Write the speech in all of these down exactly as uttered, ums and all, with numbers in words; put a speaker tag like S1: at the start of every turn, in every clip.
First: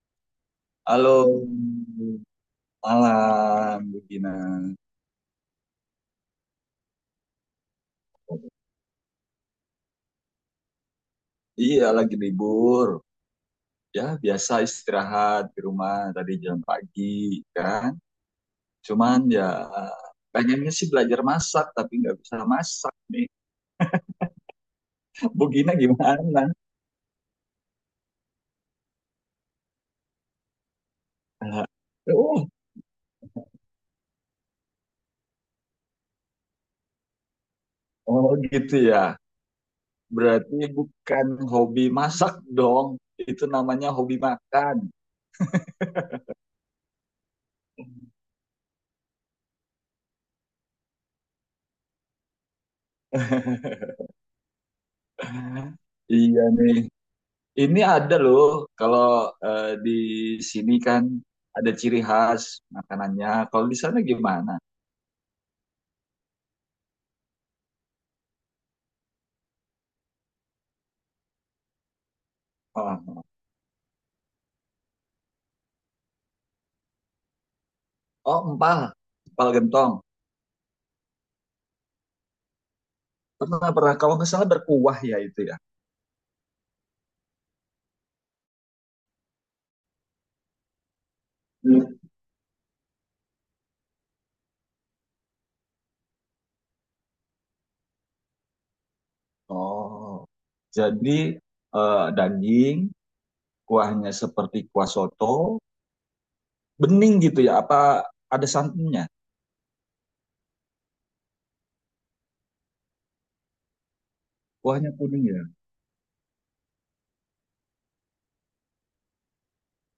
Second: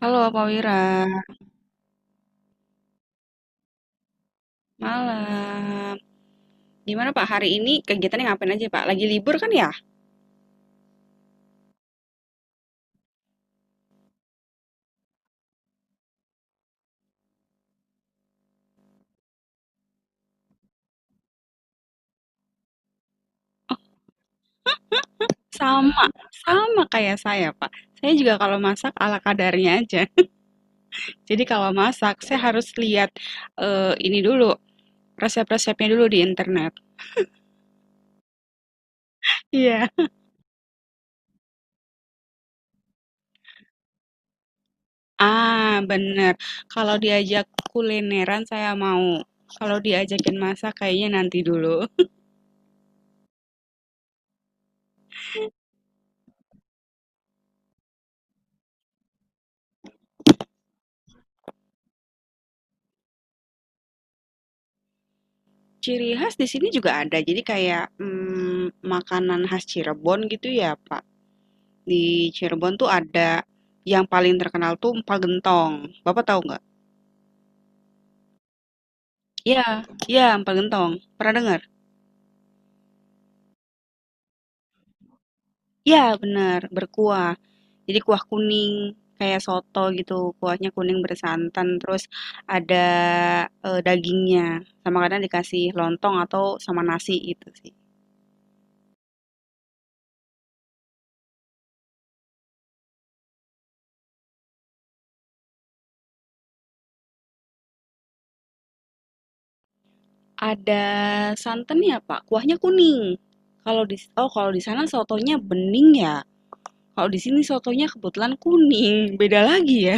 S1: Halo Pak Wira,
S2: Halo, malam, Bu Gina.
S1: malam. Gimana Pak, hari ini kegiatannya ngapain aja Pak? Lagi libur kan ya?
S2: Iya, lagi libur. Ya, biasa istirahat di rumah tadi jam pagi, kan? Cuman ya, pengennya sih belajar masak, tapi nggak bisa masak nih. Bu Gina
S1: Sama,
S2: gimana?
S1: sama kayak saya Pak. Saya juga kalau masak ala kadarnya aja. Jadi kalau masak, saya
S2: Oh,
S1: harus lihat eh, ini dulu, resep-resepnya dulu di internet.
S2: oh gitu ya.
S1: Iya.
S2: Berarti bukan hobi masak dong. Itu namanya hobi makan.
S1: Ah, bener. Kalau diajak kulineran saya mau. Kalau diajakin masak kayaknya nanti dulu.
S2: Iya nih. Ini ada loh, kalau eh, di sini kan ada ciri khas makanannya. Kalau di sana gimana?
S1: Ciri khas di sini juga ada, jadi kayak mm, makanan khas Cirebon gitu ya Pak. Di Cirebon tuh
S2: Oh,
S1: ada yang paling terkenal tuh empal gentong. Bapak tahu nggak?
S2: oh, empal, empal
S1: Iya,
S2: gentong.
S1: iya empal gentong. Pernah dengar?
S2: Pernah pernah kalau nggak salah berkuah ya itu ya.
S1: Iya, benar, berkuah. Jadi kuah kuning kayak soto gitu. Kuahnya kuning bersantan
S2: Hmm.
S1: terus ada eh, dagingnya. Sama kadang dikasih lontong atau sama nasi gitu sih.
S2: Oh, jadi eh, daging, kuahnya seperti kuah soto, bening gitu ya? Apa ada santannya?
S1: Ada santannya, Pak. Kuahnya kuning. Kalau di oh kalau di sana
S2: Kuahnya kuning
S1: sotonya
S2: ya,
S1: bening ya. Kalau di sini sotonya kebetulan kuning. Beda lagi ya.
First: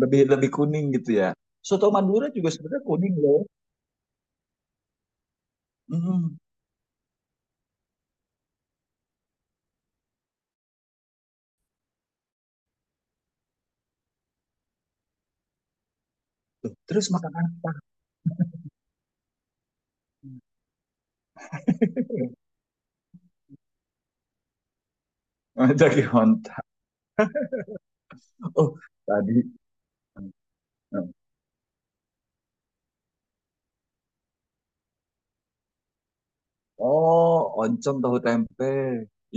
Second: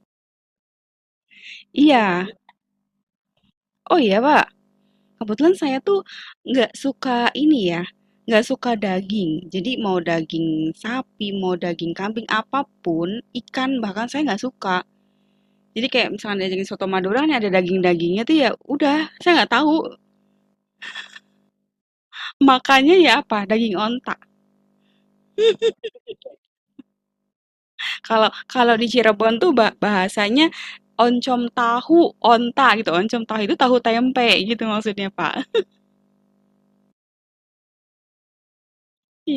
S2: lebih lebih kuning gitu ya. Soto Madura
S1: Iya.
S2: juga sebenarnya kuning loh.
S1: Oh iya Pak, kebetulan saya tuh
S2: Mm.
S1: nggak suka ini ya, nggak suka daging. Jadi mau daging sapi, mau daging kambing, apapun, ikan bahkan saya nggak suka. Jadi kayak misalnya ada daging
S2: Tuh,
S1: soto
S2: terus
S1: Madura
S2: makan
S1: nih ada
S2: apa?
S1: daging-dagingnya tuh ya udah, saya nggak tahu makannya ya apa, daging onta.
S2: Jaki Honta.
S1: Kalau
S2: Oh,
S1: kalau di Cirebon tuh
S2: tadi.
S1: ba- bahasanya oncom tahu onta gitu, oncom tahu itu tahu tempe gitu maksudnya Pak.
S2: Oh, oncom tahu tempe.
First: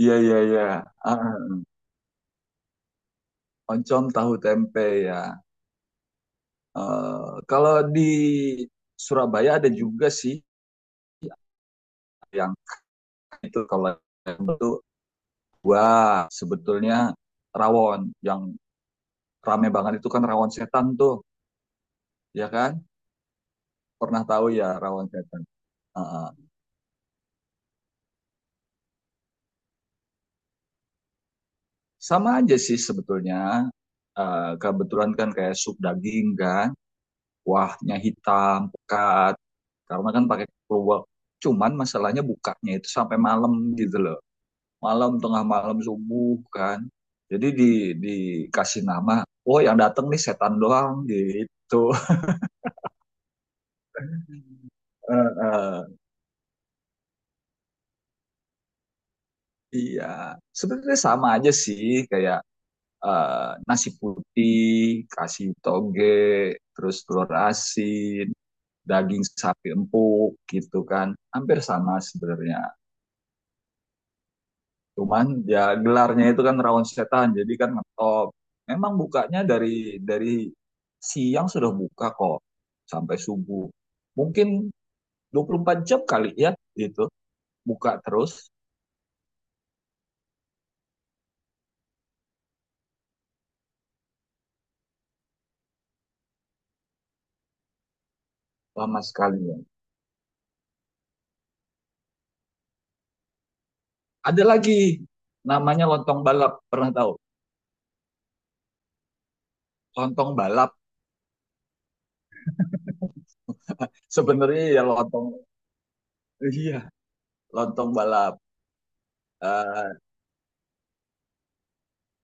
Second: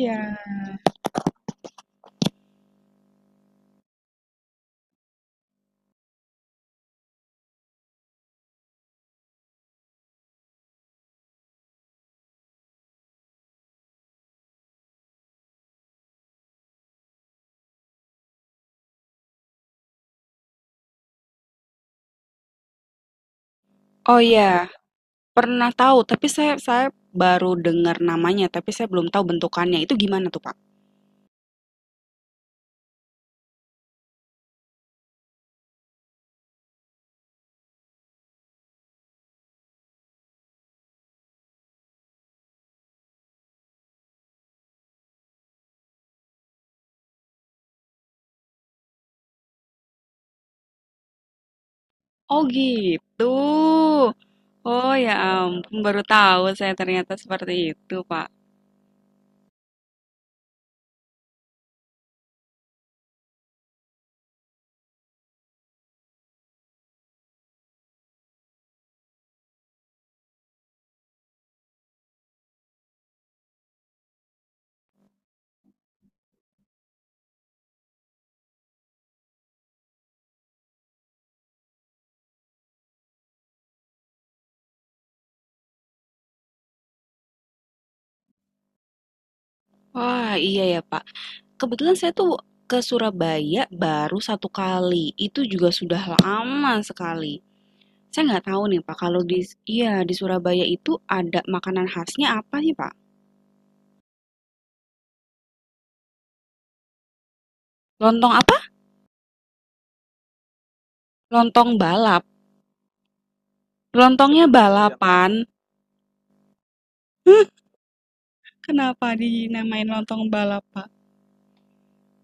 S2: Iya, iya, iya. Ah, oncom tahu tempe ya. Eh, kalau di Surabaya ada juga sih yang itu kalau itu wah sebetulnya rawon yang rame banget itu kan rawon setan tuh, ya kan?
S1: Oh
S2: Pernah tahu ya
S1: iya.
S2: rawon setan.
S1: Pernah
S2: Ah,
S1: tahu, tapi
S2: ah.
S1: saya saya baru dengar namanya, tapi saya belum tahu bentukannya. Itu gimana tuh, Pak?
S2: Sama aja sih sebetulnya. Eh, kebetulan kan kayak sup daging kan. Kuahnya hitam, pekat, karena kan pakai keluak. Cuman masalahnya bukanya itu sampai malam gitu loh. Malam, tengah malam, subuh kan. Jadi di dikasih nama, oh yang datang nih setan doang gitu.
S1: Oh, gitu. Oh, ya
S2: Eh,
S1: ampun,
S2: eh,
S1: baru tahu saya ternyata seperti itu, Pak.
S2: iya, sebenarnya sama aja sih kayak eh, nasi putih, kasih toge, terus telur asin, daging sapi empuk gitu kan, hampir sama sebenarnya. Cuman ya gelarnya itu kan rawon setan, jadi kan ngetop. Memang bukanya dari dari siang sudah buka kok sampai subuh. Mungkin dua puluh empat jam kali ya gitu. Buka terus
S1: Wah, iya ya, Pak. Kebetulan saya tuh ke Surabaya baru satu kali. Itu juga sudah lama sekali. Saya nggak tahu nih, Pak,
S2: lama
S1: kalau
S2: sekali
S1: di
S2: ya.
S1: iya, di Surabaya itu ada makanan khasnya apa sih, Pak?
S2: Ada lagi namanya lontong balap, pernah tahu?
S1: Lontong apa?
S2: Lontong balap
S1: Lontong balap. Lontongnya
S2: sebenarnya ya lontong
S1: balapan.
S2: iya, lontong balap.
S1: Kenapa dinamain
S2: Eh,
S1: lontong balap, Pak?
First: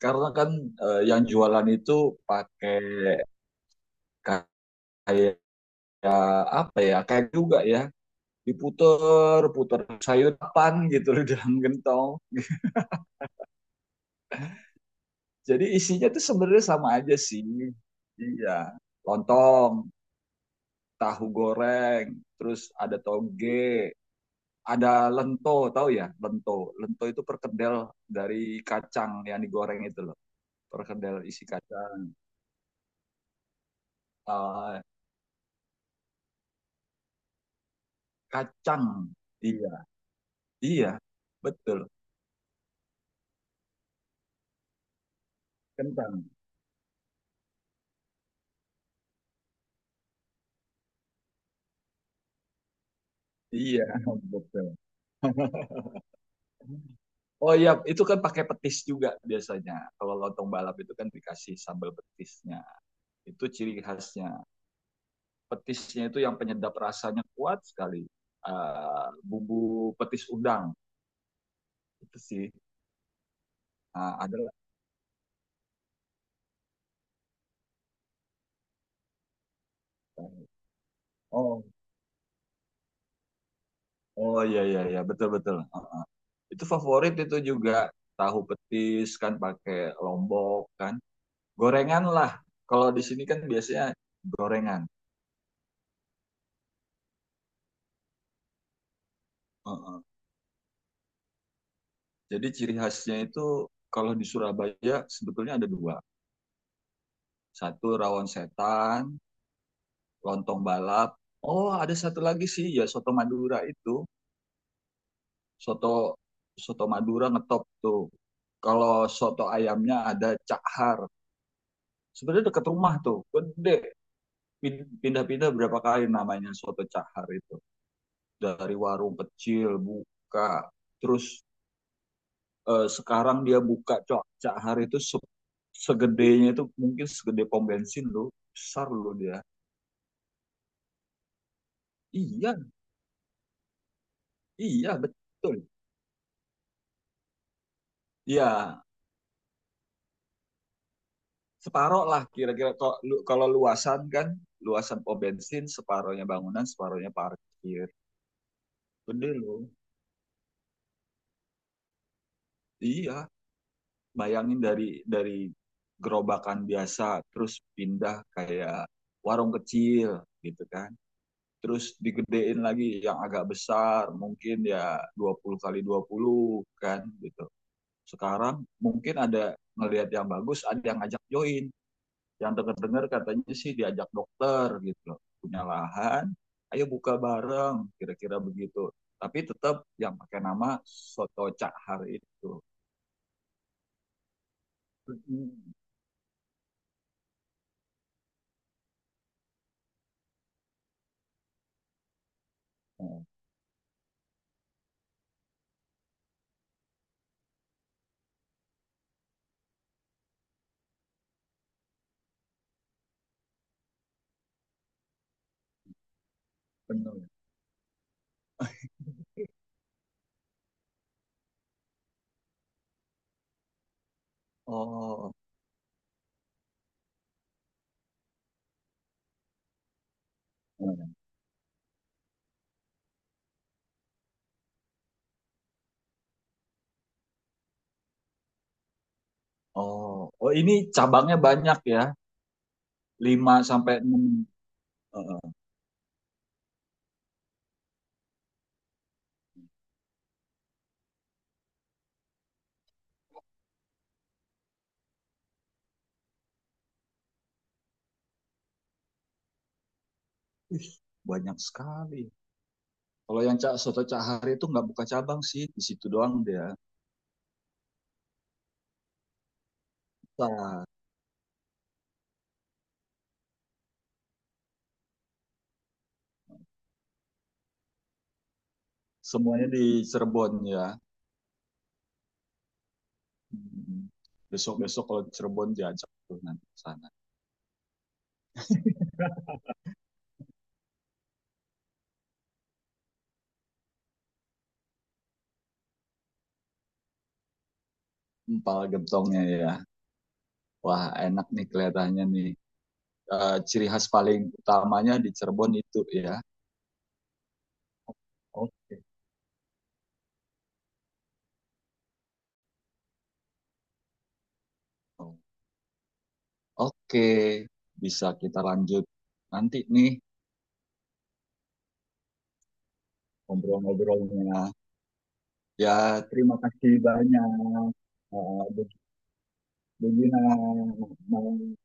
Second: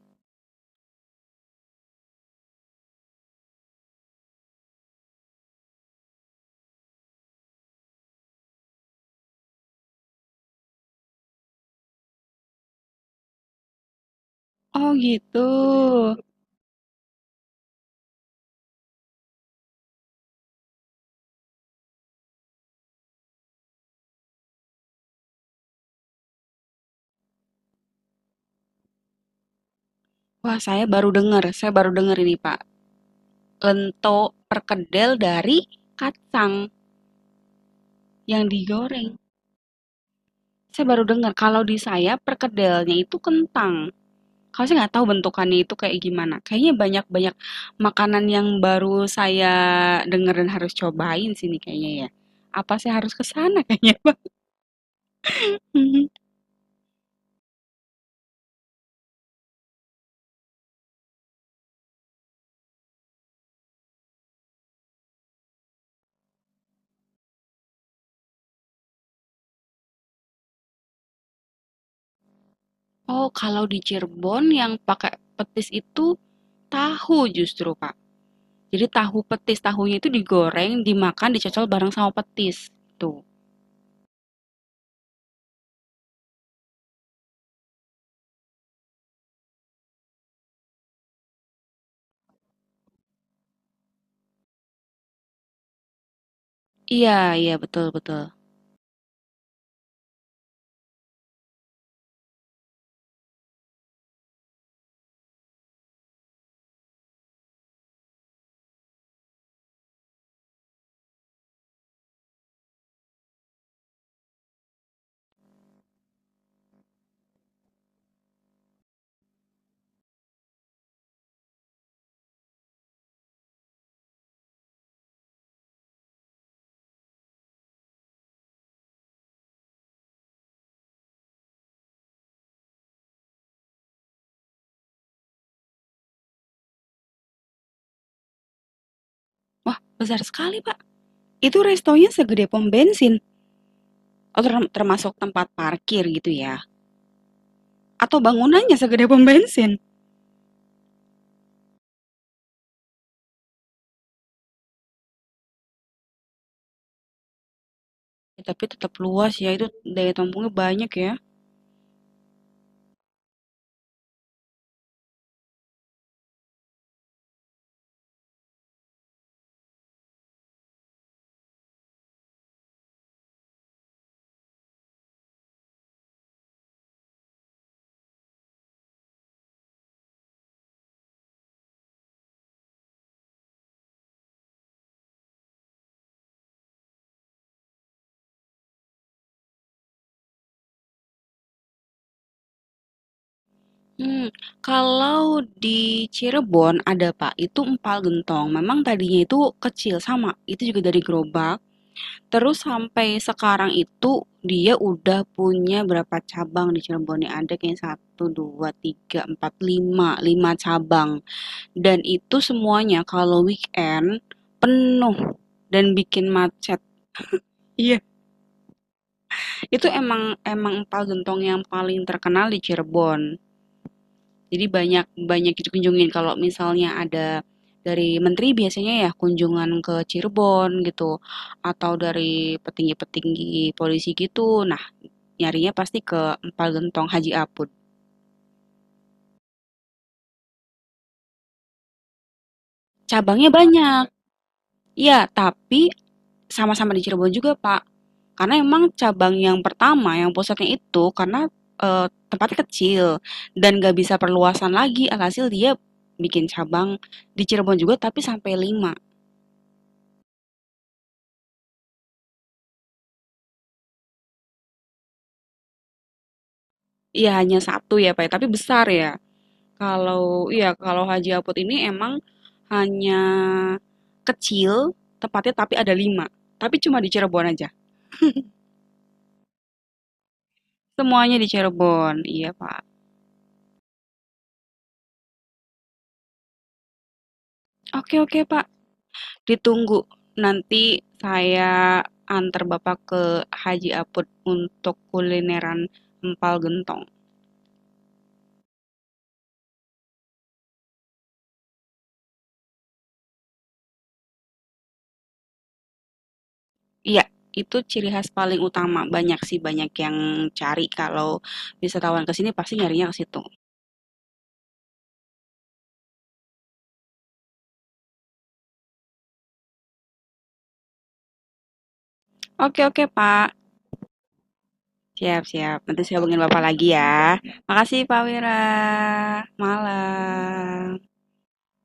S2: karena kan eh, yang jualan itu pakai kayak apa ya? Kayak juga ya diputer puter sayuran gitu loh dalam gentong.
S1: Oh gitu.
S2: Jadi isinya tuh sebenarnya sama aja sih iya lontong tahu goreng terus ada toge ada lento tahu ya lento lento itu perkedel dari kacang yang digoreng itu loh
S1: Wah, saya baru
S2: perkedel
S1: dengar.
S2: isi
S1: Saya baru
S2: kacang.
S1: dengar ini, Pak. Lento
S2: Eh,
S1: perkedel dari kacang yang
S2: kacang
S1: digoreng.
S2: iya
S1: Saya
S2: iya
S1: baru dengar kalau di
S2: betul
S1: saya perkedelnya itu kentang. Kalau saya nggak tahu bentukannya itu kayak
S2: kentang
S1: gimana. Kayaknya banyak-banyak makanan yang baru saya dengar dan harus cobain sini kayaknya ya. Apa saya harus ke sana
S2: iya
S1: kayaknya, Pak?
S2: betul.
S1: Mhm.
S2: Oh iya, itu kan pakai petis juga biasanya. Kalau lontong balap itu kan dikasih sambal petisnya. Itu ciri khasnya. Petisnya itu yang penyedap rasanya kuat sekali. Eh, bumbu petis udang itu sih.
S1: Oh, kalau di
S2: Ah, ada.
S1: Cirebon yang pakai petis itu tahu justru, Pak. Jadi tahu petis, tahunya itu digoreng, dimakan,
S2: Oh,
S1: dicocol bareng sama petis. Tuh.
S2: oh iya iya iya betul betul. Ah, itu favorit itu juga tahu petis kan pakai lombok kan. Gorengan lah. Kalau di sini kan biasanya gorengan.
S1: Iya, iya betul betul.
S2: Heeh. Jadi ciri khasnya itu kalau di Surabaya sebetulnya ada dua. Satu rawon setan, lontong balap. Oh, ada satu lagi sih ya soto Madura itu. Soto soto Madura ngetop tuh. Kalau soto ayamnya ada Cak Har. Sebenarnya dekat rumah tuh, gede. Pin- Pindah-pindah berapa kali namanya soto Cak Har itu. Dari warung kecil buka, terus eh, sekarang dia buka Cak Cak Har itu se- segedenya itu mungkin segede pom bensin loh. Besar loh dia.
S1: Wah, besar sekali, Pak. Itu restonya segede
S2: Iya,
S1: pom bensin atau term-
S2: iya
S1: termasuk tempat
S2: betul.
S1: parkir gitu ya? Atau bangunannya
S2: Iya,
S1: segede pom bensin?
S2: separoh lah kira-kira kalau kalau luasan kan luasan pom bensin separohnya bangunan separohnya parkir.
S1: Ya, tapi tetap
S2: Gede
S1: luas ya,
S2: loh.
S1: itu daya tampungnya banyak ya.
S2: Iya, bayangin dari dari gerobakan biasa terus pindah kayak warung kecil gitu kan terus digedein lagi yang agak besar mungkin ya dua puluh kali dua puluh kan gitu. Sekarang mungkin ada ngelihat yang bagus ada yang ngajak join, yang dengar-dengar katanya sih diajak dokter gitu, punya lahan, ayo buka bareng, kira-kira begitu, tapi tetap yang pakai nama soto cak har itu.
S1: Hmm, kalau di Cirebon ada Pak, itu empal gentong. Memang tadinya itu kecil sama, itu juga dari gerobak. Terus sampai
S2: Oh,
S1: sekarang itu dia udah punya berapa cabang di Cirebon nih? Ada kayak satu, dua, tiga, empat, lima, lima cabang. Dan itu semuanya kalau weekend penuh dan bikin macet.
S2: benar.
S1: Iya, itu emang emang empal gentong yang paling terkenal di Cirebon. Jadi banyak
S2: Oh,
S1: banyak dikunjungin kalau misalnya ada dari menteri biasanya ya kunjungan ke Cirebon gitu atau dari petinggi-petinggi polisi gitu. Nah, nyarinya pasti ke Empal Gentong Haji Apud.
S2: oh, oh, ini cabangnya banyak ya.
S1: Cabangnya
S2: Lima sampai
S1: banyak.
S2: enam.
S1: Iya,
S2: uh,
S1: tapi sama-sama di Cirebon juga, Pak. Karena emang cabang yang pertama, yang pusatnya itu karena eh, tempatnya kecil dan gak bisa perluasan lagi, alhasil dia bikin cabang di Cirebon juga tapi sampai lima.
S2: banyak sekali. Kalau yang cak soto cak har itu nggak buka cabang sih, di situ doang dia.
S1: Iya hanya satu ya Pak, ya. Tapi besar ya. Kalau iya
S2: Nah,
S1: kalau Haji Apot ini emang hanya kecil tempatnya tapi ada lima. Tapi cuma di Cirebon aja.
S2: semuanya di Cirebon ya.
S1: Semuanya di Cirebon, iya Pak.
S2: Besok besok kalau Cirebon diajak tuh nanti ke sana.
S1: Oke oke Pak, ditunggu. Nanti saya antar Bapak ke Haji Apot untuk kulineran empal gentong.
S2: Empal gentongnya ya. Wah, enak nih kelihatannya nih. Eh, ciri khas paling utamanya di Cirebon itu ya.
S1: Iya, itu ciri khas paling utama.
S2: Oke.
S1: Banyak sih banyak yang cari kalau wisatawan ke sini pasti nyarinya ke situ.
S2: Oke, bisa kita lanjut nanti nih
S1: Oke oke Pak.
S2: ngobrol-ngobrolnya.
S1: Siap, siap.
S2: Ya,
S1: Nanti saya hubungin
S2: terima
S1: Bapak lagi
S2: kasih
S1: ya.
S2: banyak.
S1: Makasih Pak Wira.
S2: Eh, Bu Bu Gina,
S1: Malam.
S2: mau